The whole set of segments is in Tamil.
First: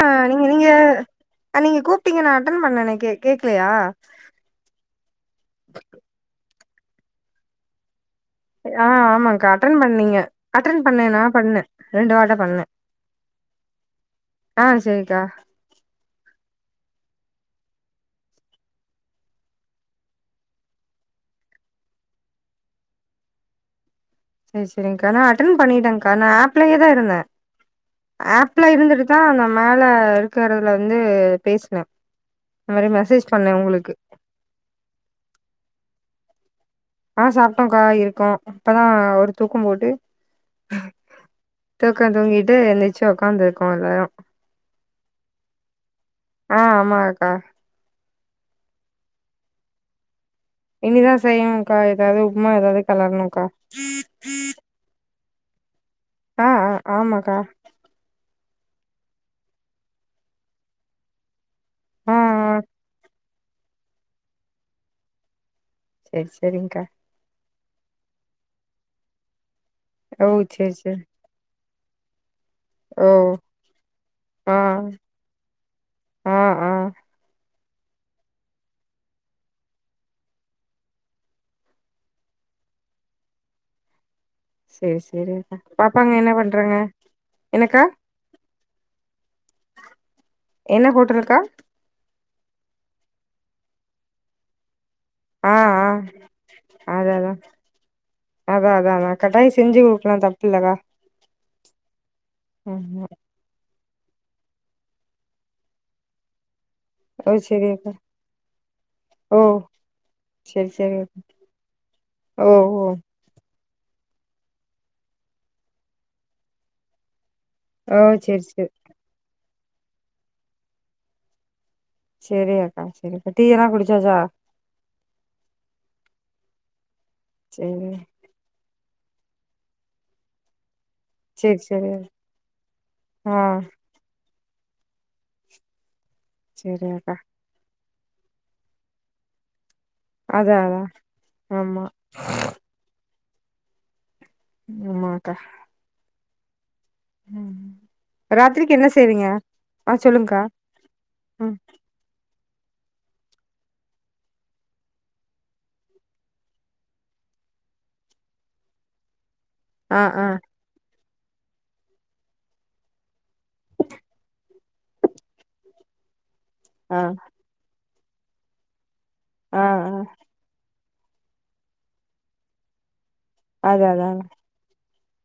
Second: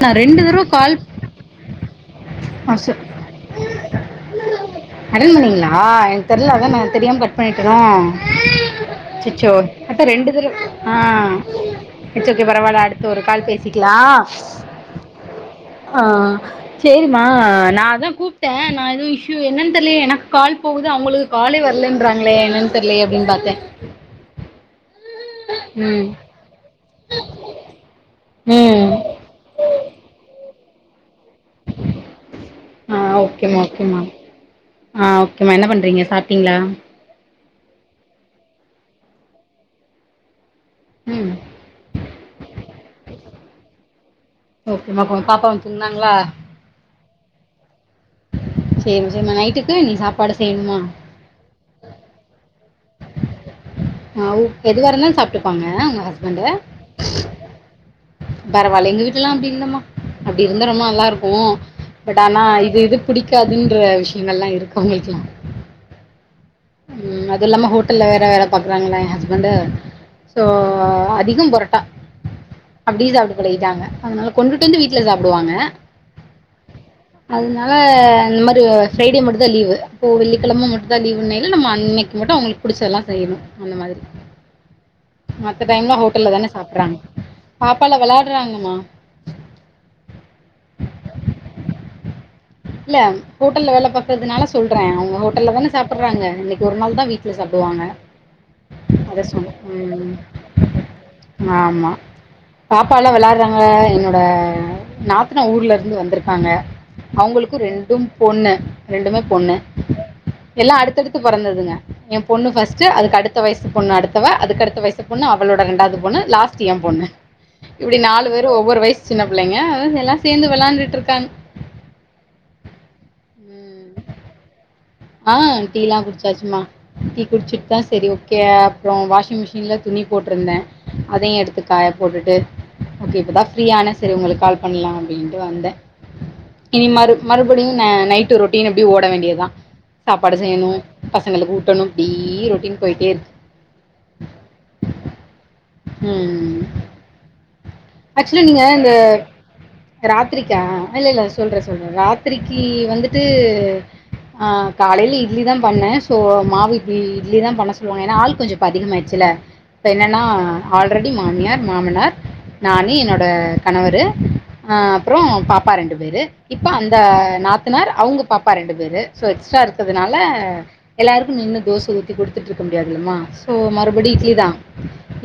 ஆ நான் ரெண்டு நீங்க தடவை நீங்க கால் நீங்க கூப்பிட்டீங்க நா அட்டன் ஆ சொ பண்ணேணே கேக்கலியா அட்டன் பண்ணீங்களா எனக்கு தெர்ல அதா நா தெரியாம கட் பண்ணிட்டனோ ஆ ஆமாக்கா அச்சச்சோ அட்டன் அப்ப பண்ணீங்க ரெண்டு தடவ அட்டன் ஆ பண்ணே நா பண்ணே ரெண்டு வாட்ட அச்சச்சோ பண்ணே பரவாயில்ல அடுத் து ஒரு கால் பேசிக்கலா ஆ செரிக்கா ஆ சேரிமா நா அதா கூப்பிட்டே நா எதோ இஷ்சு என்னன்னு தெரில எனக்கு கால் போகுது அவங்களுக்கு காலே வர்லன்றாங்களே என்னன்னு தெரிலயே அப்டின்னு பாத்தே செரி செரிக்கா நா அட்டன் ம் பண்ணிட்டேன்க்கா நா ஆப் ஆப்லயே தா இருந்தே ஆப்ல ம் இருந்துட்டு தா அந்த மேல இருக்கிறதுல வந்து பேசினே இந்த மாரி ஆ மெசேஜ் பண்ணே ஓகேம்மா உங்களுக்கு ஓகேம்மா ஆ ஓகேம்மா என்ன பண்றீங்க சாப்ட்டிங்களா ஆ சாப்ட்டோக்கா இருக்கோ இப்பதா ஒரு தூக்கம் போட்டு ம் தூக்கோ தூங்கிட்டு எந்திரிச்சு உக்காந்துருக்கோ எல்லாரு ஓகேம்மா கொஞ்சோ பாப்பாவு தூங்குனாங்ளா ஆ ஆமாங்கக்கா சேரிமா சேரிமா நைட்டுக்கு நீ சாப் பாடு செய்னுமா இனிதா செய்யணுக்கா எதாவுது உப்புமா எதாவது கெளரணுக்கா ஆ எதுவா இருந்தாலு சாப்ட்டுப்பாங்க உங்க ஹஸ்பண்ட்டு ஆ ஆ ஆமாக்கா பரவால்ல எங்க வீட்லல்லா அப்டி இல்லம்மா அப்டி இருந்தா ரொம்ப நல்லா இருக்கு ஆ பட் ஆனா ஆ இது இது புடிக்காதுன்ற விஷியங்கள்ல்லா இருக்கு உங்களுக்கெல்லா செரி செரிங்க்கா ம் அது இல்லாம ஹோட்டல்ல வேற வேல பாக்குறாங்ளா ஏ ஹஸ்பண்ட்டு ஓ சோ சேரி சேரி அதிகம் பொரட்டா ஓ அப்டியே சாப்பிட்டு பழகிட்டாங்க அதனால ஆ கொண்டுட்டு வந்து வீட்ல சாப்டுவாங்க ஆ ஆ அதனால இந்த மாரி ஃப்ரைடே மட்டு தா லீவுப்போ வெள்ளிக்கிழம மட்டுதா லீவுனே இல்லமா இன்னக்கி மட்டு அவுங்களுக்கு புடிச்தெல்லா செய்யணு அந்த மாதிரி சேரி சேரிக்கா மத்த டைம்ல பாப்பாங்க என்ன ஹோட்டல்ல தானே பண்றாங்க சாப்பறாங்க என்னக்கா பாப்பால வெளாறாங்கம்மா என்ன ஹோட்டல்க்கா இல்ல ஹோட்டல்ல வேல பாக்குறதுனால சொல்றே அவுங்க ஆ ஹோட்டல்ல தான ஆ சாப்பிறாங்க இன்னக்கி ஒரு நாள் தா அதா வீட்ல சாப்டுவாங்க அதா அதா அதா அதா கட்டாய செஞ்சு குடுக்கலா தப்புல்லக்கா ஆமா பாப்பாலா வெளாடுறா அ என்னோட நாத்தன ஊர்ல இருந்து வந்திருக்காங்க ஓ அவுங்களு க்கு சேரிக்கா ரெண்டும் பொண்ணு ரெண்டுமே ஓ பொண்ணு சேரி எல்லா சேரி அடுத்தடுத்து பெறந்ததுங்க ஏ பொண்ணு ஓ ஓ ஃபர்ஸ்ட்டு அதுக்கு அடுத் பத்து வயசு பொண்ணு அடுத்தவ அதுக்கு அடுத்த வயசு பொண்ணு அவுளோட ரெண்டாவுது பொண்ணு லாஸ்ட்டு ஏ பொண்ணு ஓ இப்டி நாலு சேரி பேரு சேரி ஒவ்வொரு வயசு சின்ன பிள்ளங்க எல்லா சேந்து வெளையாண்டுட்டு இருக்காங்க செரி அக்கா செரிக்கா டீ எல்லா ம். குடிச்சாச்சா ஆ டீ எல்லா குடிச்சாச்சுமா டீ குடிச்சிட்டு தா சேரி சரி ஓ கே அப்றோ வாஷிங் மிஷினில்ல துணி போட்ருந்த அதையு சேரி எடுத்து சேரி காய போட்டுட்டு ஓகே ஆ இப்பதா ஃப்ரீயான சரி உங்களுக்கு கால் பண்ணலாம் அப்டின்ட்டு வந்த இனி சேரி மறு அக்கா மறு அப்டின்ன நைட்டு் ரொட்டீன் எப்டி ஓட வேண்டியதா சாப்பாடு அதா செய்ணு அதா பசங்களுக்கு ஆமா ஊட்டணு அப்டீ ரொட்டின் போயிட்டே இருக்கு ஆமாக்கா ம் ம் ஆக்சுலி நீங்க ராத்திரிக்கு என்ன இந்த செய்வீங்க ஆ சொல்லுங்க்கா ராத்திரிக்கா இல்ல இல்ல ம் சொல்றே சொல்ற ராத்திரி த்திரிக்கு வந்துட்டு ஆ காலையில இட்லி தா பண்ணே சோ மாவு இட்லி இட்லி தா பண்ண சொல்லுவாங்க ஏனா ஆள் கொஞ்சோ அதிகமாயிடுச்சில்ல இப்ப ஆ என்னென்னா ஆ ஆல்ரெடி மாமியார் மாமனார் நானு என்னோட கணவரு அ அப்றோ பாப்பா ரெண்டு பேரு இப்ப அந்த ஆ நாத்தனார் அவுங்க பாப்பா ரெண்டு பேரு சோ எக்ஸ்ட்ரா ஆ ஆ இருக்கறதுனால எல்லாருக்கு நின்னு தோச ஊத்தி குடுத்துட்டு இருக்க முடியாதுல்லமா இப்போ அது மறுபடி அதான் இட்லி தா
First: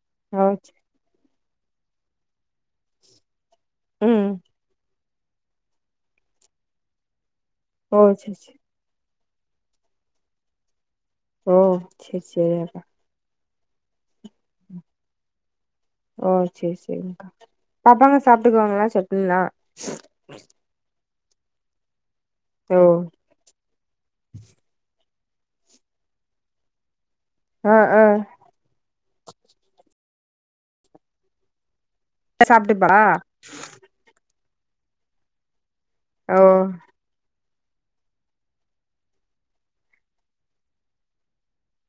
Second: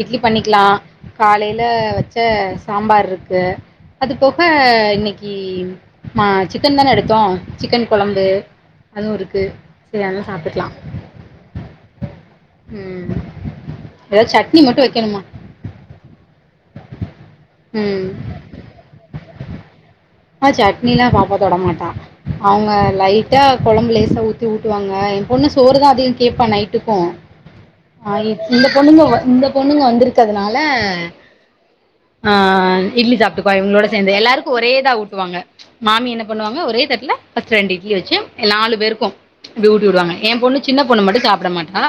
இட்லி ஓ பண்ணிக்குலா காலையில வச்ச சாம்பார் இருக்கு அது ம் போக இன்னக் மா சிக்கன் தானெ எடுத்தோ சிக்கன் ஓ கொழம்பு சரி சரி அதுவு இருக்கு சரி அதனால சாப்டுக்லா ஓகே சேர் அல்லா ஏதா சட்னி மட்டு வெக்கணுமா ஓ சேர் சேரி்ங்கா பாப்பாங்க சாப்டுக்வாங்களா சட்னி ல்லா ஆ சட்னிலா பாப்ப தொட மாட்டா அவங்க ஓ லை ட்டா கொழம்பு லேசா ஊத்தி ஊட்டுவாங்க எ பொண்ணு சோறுதா அதிகொ கேப்பா நைட்டுக்கு ஆ இந்த பொண்ணுங்க இந்த பொண்ணுங்க வந்துருக்றதுனால ஆ சாப்பிட்டுப்பா இட்லி சாப்ட்டுக்வா இவங்களோட சேந்து எல்லாருக்கு ஒரேதா ஊட்டுவாங்க மாமி என்ன ஓ பண்ணுவாங்க ஒரே தட்ல ஃபஸ்ட் ரெண்டு இட்லி வச்சு நாலு பேருக்கு ஊட்டிடுவாங்க எ பொண்ணு சின்ன பொண்ணு மட்டு சாப்ட மாட்டா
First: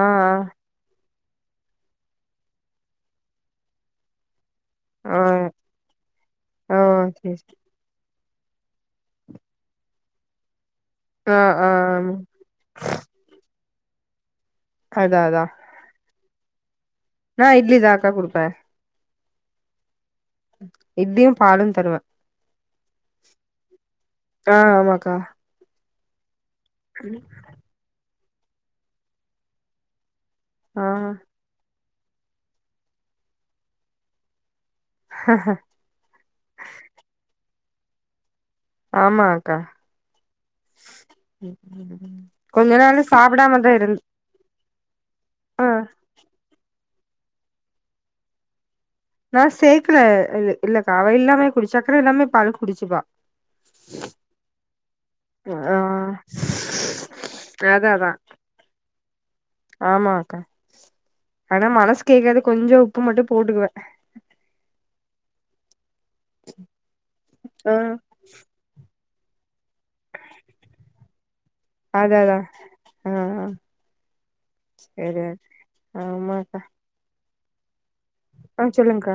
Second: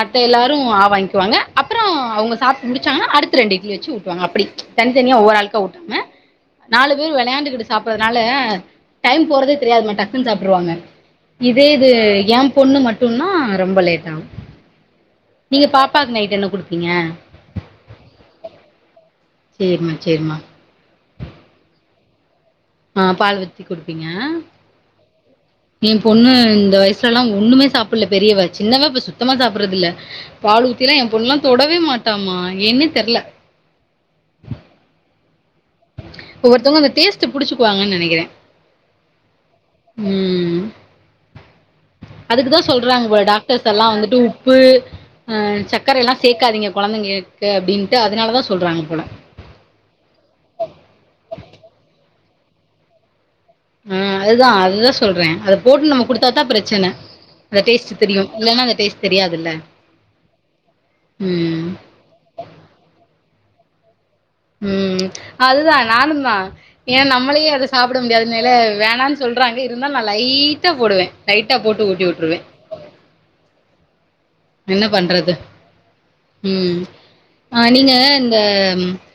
ஆ ஆ எல்லாரு ஆ வாங்கிக் வாங்க அப்பறோ அவங்க சாப்டு முடிச்சாங்கன்னா அடுத்து ரெண்டு இட்லி வச்சு ஊட்டுவாங்க அப்டி தனி தனியா ஆ ஒவ்வொரு ஆளுக்கா ஊட்டாம ஓ நாலு பேர் சரி சரி வெளையாண்டுட் சாப்பறதுனால டைம் போறதே தெரியாதுமா டக்குன்னு சாப்ட்ருவாங்க ஆ இதே ஆ இது ஆமா. ஏ பொண்ணு மட்டுன்னா ரொம்ப லேட்டாகு அதா அதா நீங்க பாப்பாக்கு நைட் என்ன கொடுப்பீங்க நா இட்லி தாக்கா குடுப்பே சேர்ம்மா சேர்ம்மா இட்டிலியு பாலு தருவ ஆ பால்ஊத்தி கொடுப்பீங்க ஆ ஆமாக்கா எ பொண்ணு இந்த வயசுல லா ஒண்ணுமே சாப்புல்ல பெரியவ சின்னவ இப்ப சுத்தமா சாப்புட்றதில்ல பாலு ஆ ஊத்திலா எ பொண்ணலா தொடவே மாட்டா மா ஏன்னே தெர்ல ஆ ஒவ்வொருத்தவங்க இந்த டேஸ்ட் புடிச்சுக்குவாங்க நெனக்கிற ஆமா அக்கா அதுக்கு தான் கொஞ்ச சொல்றாங்க நாள் போல டாக்டர்ஸ் சாப்புடாமதா எல்லாம் இருந் வந்துட்டு உப்பு ஆ சர்க்கர எல்லா சேக்காதீங்க கொழந்தைங்களுக்கு அப்டின்ட்டு அதனாலதா சொல்றாங்க போல நா சேக்கல இல்ல கா அவ இல்லாமே குடிச்ச சக்கர இல்லாமயே பால் குடிச்சுப்பா ஆ அது தா அதுதா சொல்றே அத போட்டு நம்ம ஆ கொடுத்தா தா பிரச்சன அந்த அதா டேஸ்ட் அதா தெரியு இல்லனா அந்த டேஸ்ட் தெரியாதில்ல ஆமா அக்கா ஆனா மனசு கேக்காது கொஞ்சொ உப்பு மட்டு போட்டுக்குவ ம் அதுதா நானு தா ஏன்னா நம்மளயே அத ஆ சாப்ட முடியாதுனலே வேணா சொல்றாங்க இருந்தாலு நா லைட்டா போடுவெ லைட்டா போட்டு ஊட்டி அதா உட்ருவ அதா ஆ ஆ என்ன சரி பண்றது ஆமாக்கா ம் ஆ நீங்க இந்த ஆ சொல்லுங்க்கா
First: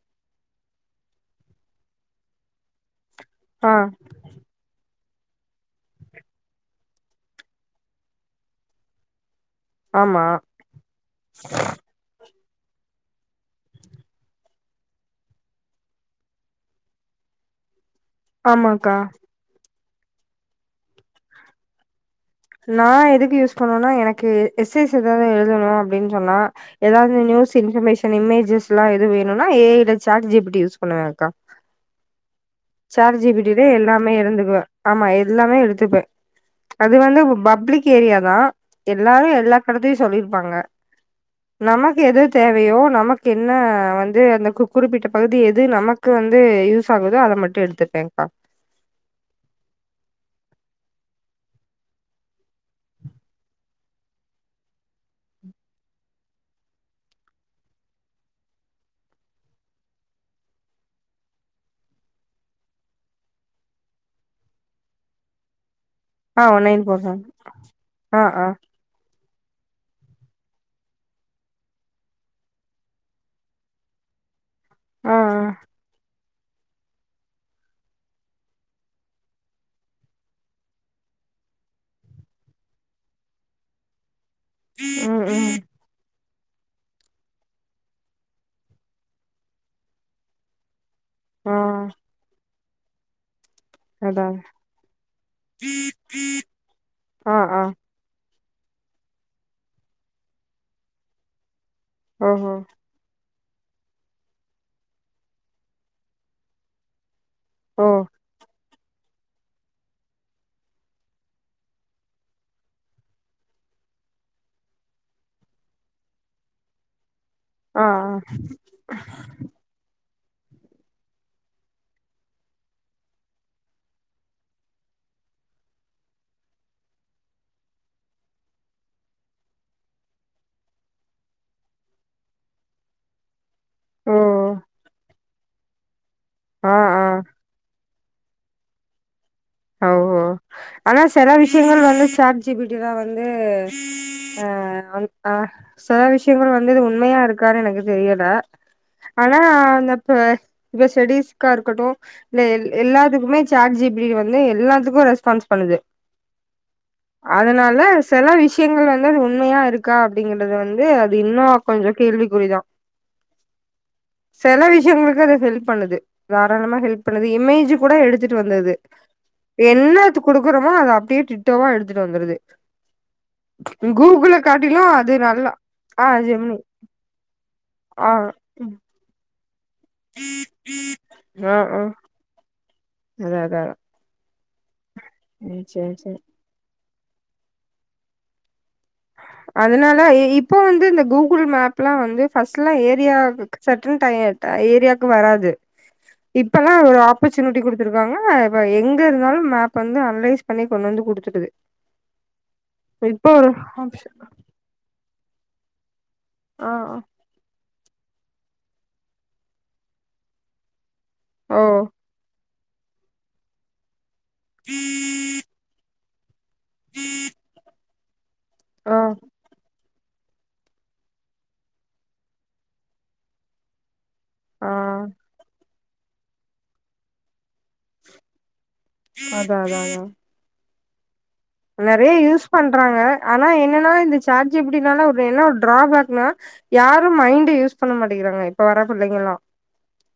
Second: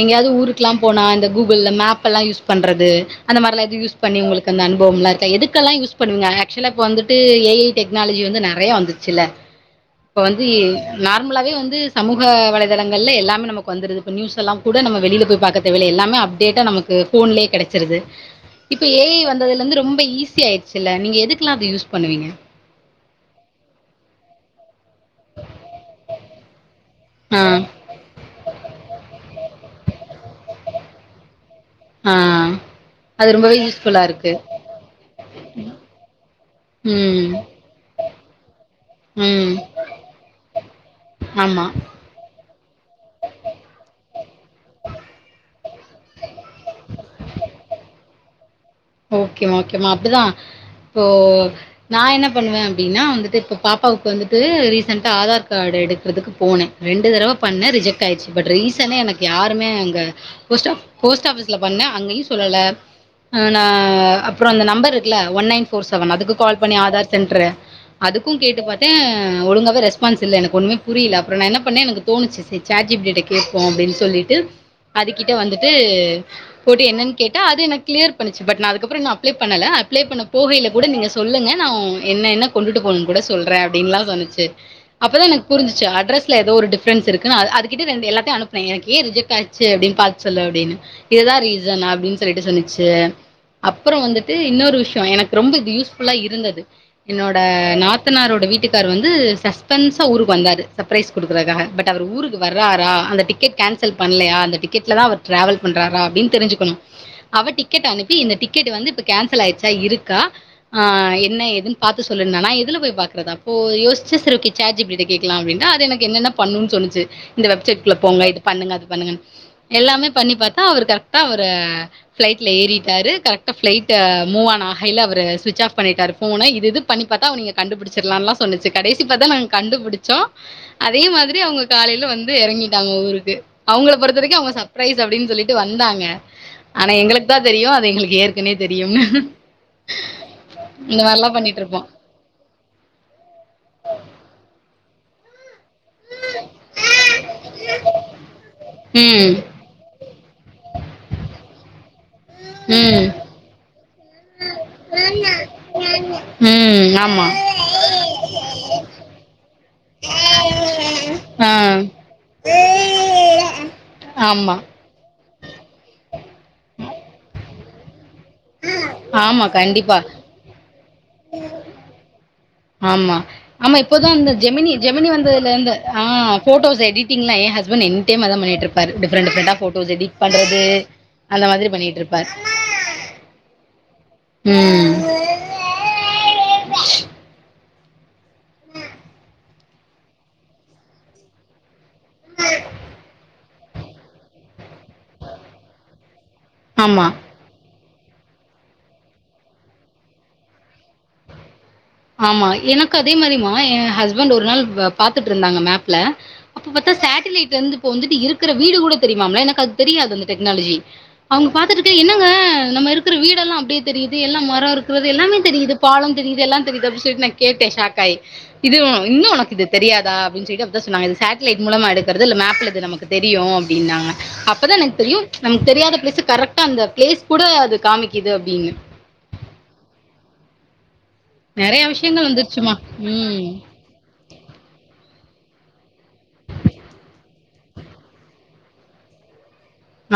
எங்கேயாவது ஊருக்லா போனா இந்த கூகுள்ள மேப்பெல்லா யூஸ் பண்றது அந்த மாரெல்லா ஆ எது யூஸ் பண்ணி உங்களுக் அந்த அனுபவம் லா இருக்க எதுக்கெல்லா யூஸ் பண்ணுவீங்க ஆக்சுலா இப்ப வந்துட்டு ஏஐ டெக்னாலஜி வந்து நெறையா வந்துச்சில்ல இப்ப ஆமா வந்து நார்மலாவே வந்து சமூக வலைதளங்களே எல்லாமே நமக்கு வந்துடுது இப்போ நியூஸ்லல்லா கூட நம்மவெளில போயி பாக்க தேவல்ல எல்லாமே அப்டேட்டா நமக்கு போன்லே கெடச்சிருது இப்ப ஆமாக்கா ஏ ஐ வந்ததுல ந்து ரொம்ப ஈசி ஆயிர்ச்சில்ல நீங்க எதுக்கெல்லா அத யூஸ் பண்ணுவீங்க நா எதுக்கு யூஸ் பண்ணுவனா எனக்கு எஸ் எஸ் ஏதாவது எழுதணு அப்டின் சொன்னா ஏதாவது ஆ நியூஸ் இன்ஃபர்மேஷன் இமேஜஸ் எல்லா எது வேணும்னா ஏஐ ட chat G B T use பண்ணுவங் கா ஆ சேட் ஜி அது பி டி ரொம்பவே ல யூஸ்ஃபுல்லா எல்லாமே இருக்கு எடுத்துப்பே ஆமா எல்லாமே எடுத்துப்பே அது வந்து இப்போ ம் பப்ளிக் ஏரியா தா எல்லாரு ம் எல்லா தளத்தையு சொல்லியிருப்பாங்க ஆமா நமக்கு எது தேவையோ நமக்கு என்ன வந்து அந்த குறிப்பிட்ட பகுதி எது நமக்கு வந்து யூஸ் ஆகுதோ அத மட் ட்டு எடுத்துப்பேங்கா ஓகேமா ஓகேமா அப்டிதா இப்போ நா என்ன பண்ணுவே அப்டின்னா வந்துட்டு இப்ப பாப்பாவுக்கு வந்துட்டு ரீசண்ட்டா ஆதார் கார்டு எடுக்கறதுக்கு போனே ரெண்டு தடவ பண்ண ரிஜெக்ட் ஆயிடுச்சி பட் ரீசணே எனக்கு யாருமே அங்கே போஸ்டப் போஸ்ட் ஆப்பீஸ்ல பண்ண அங்கயு சொல்ல ல ஆ அப்றோ அந்த நம்பர் இருக்குல ஒன் நைன் ஃபர் செவன் அதுக்கு ஆ கால் பண்ணி nine four Aadhaar seven centre ஆ அதுக்கு ஆ கேட்டு பார் டே ஒழுங்காகவே ரெஸ்பான்ஸ்யில்ல எனக்கு ஒன்னுமே புரியல அப்றோ நா என்ன பண்ணே எனக்கு தோனுச்சி சாட் ஜி பி டி கேட் கேட்போ அப்டின்னு சொல்லிட்டு அது ஆ ஆ கிட்ட வந்துட்டு போட்டு என்னன்னு கேட்டா அது எனக் கிளியர் பன்னுச்சு பட் அதுக்கப்றோ இன்னு அப்ளே பண்ணல அப்ளே பண்ண போவேயில கூட நீங்க சொல்லுங்க நா என்ன என்ன கொண்டுட்டு போனுனு கூட சொல்றே அப்டின்னுலா சொன்னுச்சி ம் அப்பதா எனக்கு ம் புரிஞ்சிச்சு அட்ரெஸ் ஏதோ ஒரு டிபெரெஸ் இருக்கு அது அது கிட்ட ரெண்டு எல்லாத்தையு அனுப்புனே எனக்கு ஏ ரிஜெக்ட் ஆச்சி அப்பிடின்னு பாத்து சொல்லு அப்டின்னு இதுதா ஆ ரீசன் அப்டின்னு சொல்லிட்டு சொன்னுச்சு அப்றோ அதா வந்துட்டு இன்னொரு விஷ்யோ எனக்கு ரொம்ப கியூஸ்ஃபுலா இருந்தது ஆ என்னோட ஆ நாத் நாத்தனாரோட வீட்டுக்காரு வந்து சஸ்பென்ஸா ஊருக்கு வந்தாரு சப்ரைஸ் குடுக்குறதுக்காக ப ட் அவரு ஊருக்கு ஓஹோ வர்றாரா அந்த டிக்கெட் கேன்சல் பண்லயா அந்த டிக்கட்ல தா அவர் ட்ராவல் பண்றாறா அப்டின் தெரிச்சுக்கணு அவ ஓ டிக்கெட் அனுப் பி இந்த டிக்கெட் வந்து இப்ப கேன்சல் ஆயிருச்சா இருக்கா ஆ என்ன ஏதுனு பாத்து சொல்லுன்னானா நா எதுல போய் பாக்குறது அப்போ யோச்சு செரி okay chat G B D கிட்ட கேட்கலா அப்டின்னா அது எனக்கு என்னென்ன பண்ணணுனு சொல்லுச்சி இந்த ஆ வெப்சைட்குள்ள ஆ போங்க இது பண்ணுங்க அது பண்ணுங்கனு எல்லாமே பண்ணி பாத்தா அவரு கரெக்டா அவரு ஃப்ளைட்ல ஏறி டாறு கரெக்டா ஃப்ளைட்டு மூவ் ஆனு ஆகைல அவரு சுவிச் ஆப் பண்ணிட்டாரு போன இது இதுப் பண்ணி பாத்தா அவுநீங்க கண்டு பிடிச்சிர்லான்லா சொன்னுச்சு கடைசி பாத்தா நாங்க கண்டுபுடிச்சோ அதே மாதிரி அவுங்க காலையில வந்து எறங்கிட்டாங்க ஊருக்கு அவுங்கள ஓ பொறுத்த வரைக்கு அவுங்க சப்ரைஸ் அப்டின் சொல்லிட்டு வந்தாங்க ஆ ஆனா ஆ எங்களுக்தா தெரியு அது எங்குளுக்கு ஏற்கனவே தெரியும்னு ஓஹோ ஆனா இந்த செல மாதிரிலாம் பண்ணிட்டு விஷயங்கள் இருப்போம் வந்து சாட் ஜி பி டி தா வந்து ஆ ம் அ செல விஷியங்கள் வந்து இது உண்மையா இருக்கானு எனக்கு தெரியல ம் ஆனா அந்த இப்ப இப்ப ஸ்டடிஸ்கா இருக்கட்டு இல்ல ம் எல்லாதுக்குமே சாட் ஜி பி டி வந் து எல்லாதுக்கு ரெஸ்பான்ஸ் பண்ணுது ம் ஆமா அ அதனாலே செல விஷயங்கள் வந்து அது உண்மையா இருக்கா அப்டிங்கிறது வந்து அது இன்னோ ஆ கொஞ்சோ கேள்விகுறிதா [inaudible] ஆமா செல விஷியங்களுக்கு அது ஹெல்ப் பண்ணுது தாராளமா ஹெல்ப் பண்ணுது இமேஜ் கூட எடுத்துட்டு வந்து ஆமா கண்டிப்பா என்னெத்து குடுக்குறோமோ அத அப்டியே டிட்டோவா எடுத்துட்டு வந்துருது ஆமா ஆமா இப்போதா அந்த கூகுள ஜெமினி காட்டிலு ஜெமினி அது நல்லா வந்ததுலேந்து ஆ போட்டோஸ் எடிட்டிங் லா எ ஹஸ்பண்ட் எனி ஆ டைம் அதா பண்ணிட்டு இருப் ம் பாரு டிப்ரட் டிப்ரட்டா போட்டோஸ் எடிட் பண்றது அந்த மாதிரி பண்ணிட்ருப்பார் அததா ம் சே சேர் சேர் அதனால இ இப்போ வந்து இந்த கூகுள் மேப்லா வந்து ஃபஸ்லா ஏரியா சட்டுனு தனி ஆட்டோ ஏரியாக்கு வராது இப்பல்லா ஒரு ஆமா ஆப் ச்சுனுட்டி குடுத்துருக்காங்க இப்ப எங்கருந்தாலு மேப் வந்து அனலைஸ் பண்ணி கொண்ணுவந்து குடுத்துருது ஆமா எனக்கு அதே இப்போ ஒரு மாரிமா எ ஆப்ஷன் ஹஸ்பண்ட் ஒரு நாள் பாத்துட்ருந்தாங்க மேப்ல அப்ப ஆ பாத்தா சேட்டிலைட்டு வந்து இப்ப வந்துட்டு இருக்கிற வீடு கூட தெரிமாம்ல எனக்கு அது தெரியாது அந்த டெக்னாலஜி அவுங்க ஓ பாத்துட்ருக்க என்னங்க நம்ம இருக்குற வீடெல்லா அப்டே தெரிது எல்லா மரோ இருக்றது எல்லாமே தெரிது பாலோ தெரிது எல்லா தெரிது அப்டி சொல்ட்டு நா கேட்டே ஷாக்காயி இதுவு ஆ இன்னு ஒனக்கிது தெரியாதா அப்டின் சொல்லிட்டு அப்பதா சொன்னாங்க இது சாட்டிலைட் மூலமா எடுக்கற்து இத்ல மேப்புல இது நமக்கு தெரியு அப்டின்னாங்க ஆ அப்பதா எனக்தெரியு நமக் தெரியாத பிளேஸு கரெக்டா அந்த பிளேஸ் கூட அது காமிக்குது அப்டினு அதா அதா அதா நெறைய நறைய விஷயங்கள் யூஸ் வந்துருச்சுமா. பண்றாங்க ஆனா ம். என்னனா இந்த சாட் ஜி பி டி னால ஒரு என்ன ஒரு ட்ராபேக்னா யாரோ மைண்டு யூஸ் பண்ண மாட்டேங்கிறாங்க இப்ப வர புள்ளைங்கள்லா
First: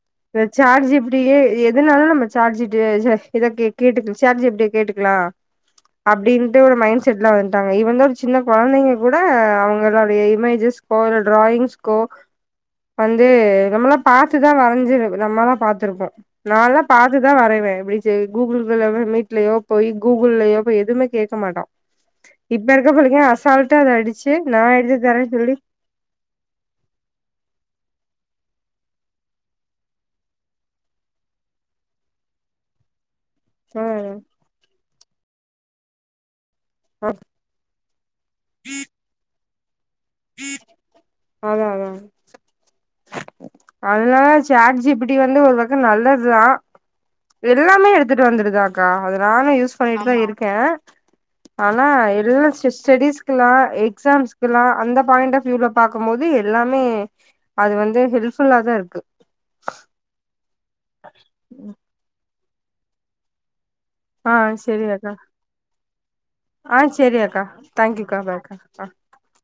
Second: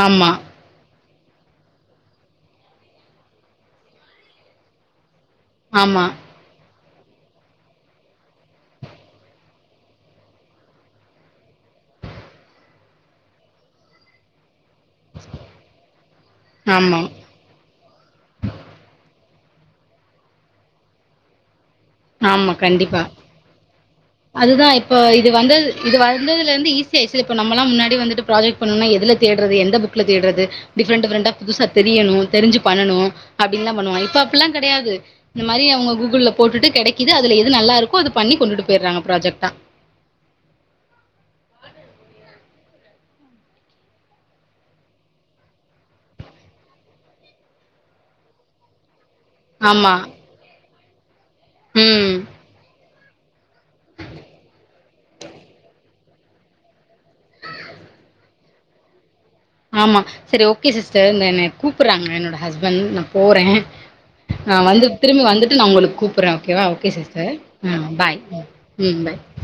ஆமா இந்த சாட் ஜி பி டி ய எதுனாலு நம்ம சாட் ஜி பி டி ய இத கே கேட்டுக் சாட் ஜி பி டி ய கேட்டுக்லா ஆமா அப்டின்ட்டு ஒரு மைண்ட் செட்ல வன்ட்டாங்க இவுங்க சின்ன கொழந்தைங்க கூட அவுங்களுடைய இமேஜஸ் இப்போ ஒரு டிராயிங்ஸ்கோ வந்து நம்மல்லா பாத்து தா வரஞ்சிரு நம்மலா பாத்திருப்போ நா லா ஆமா பாத்து தா வரைவே இப்டி செய் கூகுள் [unintelligible] மீட்லயோ போய் கூகுள்லயோ போய் எதுமே கேக்கமாட்டோ ஆமா இப்பருக்க கண்டிப்பா புள்ளைங்க அசால்ட்டா அத அடிச்சு நா அதுதா எடுத்து இப்போ தரே இது சொல்லி வந்தது இது வந்ததுலந்து ஈசியாச்சில இப்ப நம்மலா முன்னாடி வந்துட்டு் ப்ராஜக்ட் பண்ணனுன்னா எதுல தேட்றது எந்த புக்ல தேட்றது டிஃப்ரெண்ட் டிஃப்ரெண்டா புதுசா தெரியனு தெரிஞ்சு பண்ணணு அப்டின் தா ஆ பண்ணுவோ இப்ப அப்பில்லா கெடயாது இந்த மாரி அவுங்க கூகுள்ல போட்டுட்டு ஆ கெடைக்கிது அதுல எ து நல்லாருக்கோ அதுப் பண்ணி கொண்டுட்டு போய்றாங்க ப்ராஜக்டா அதா அதா அதுனால சாட் ஜி பி டி வந்து ஒரு பக்கோ நல்லதுதா எல்லாமே எடுத்துட்டு வந்துருதா கா அது நானு யூஸ் ஆமா பண்ணிட்டு தா இருக்கே ஆனா ம் எல்லா ஸ் ஸ்டெடிஸ்க்லா எக்ஸாம்ஸ்க்லா அந்த பாயிண்ட்டாஃப் வியூல பாக்கும் போது எல்லாமே அது வந்து ஹெல்ப்ஃபுல்லா தாருக்கு ஆமா செரி ஓகே சிஸ்டர் இந்த என்ன கூப்புறாங்க என்னோட ஹஸ்பண்ட் நா போறே ஆ நா செரி வந்துட் அக்கா திரும்பி வந்துட்டு நா ஒங்களுக் கூப்புறே ஓகேவா ஆ ஓகே செரி சிஸ்டர் அக்கா ம் பாய் தேங்க்யூக்கா ம் பாய்க்கா ஆ ம் பாய்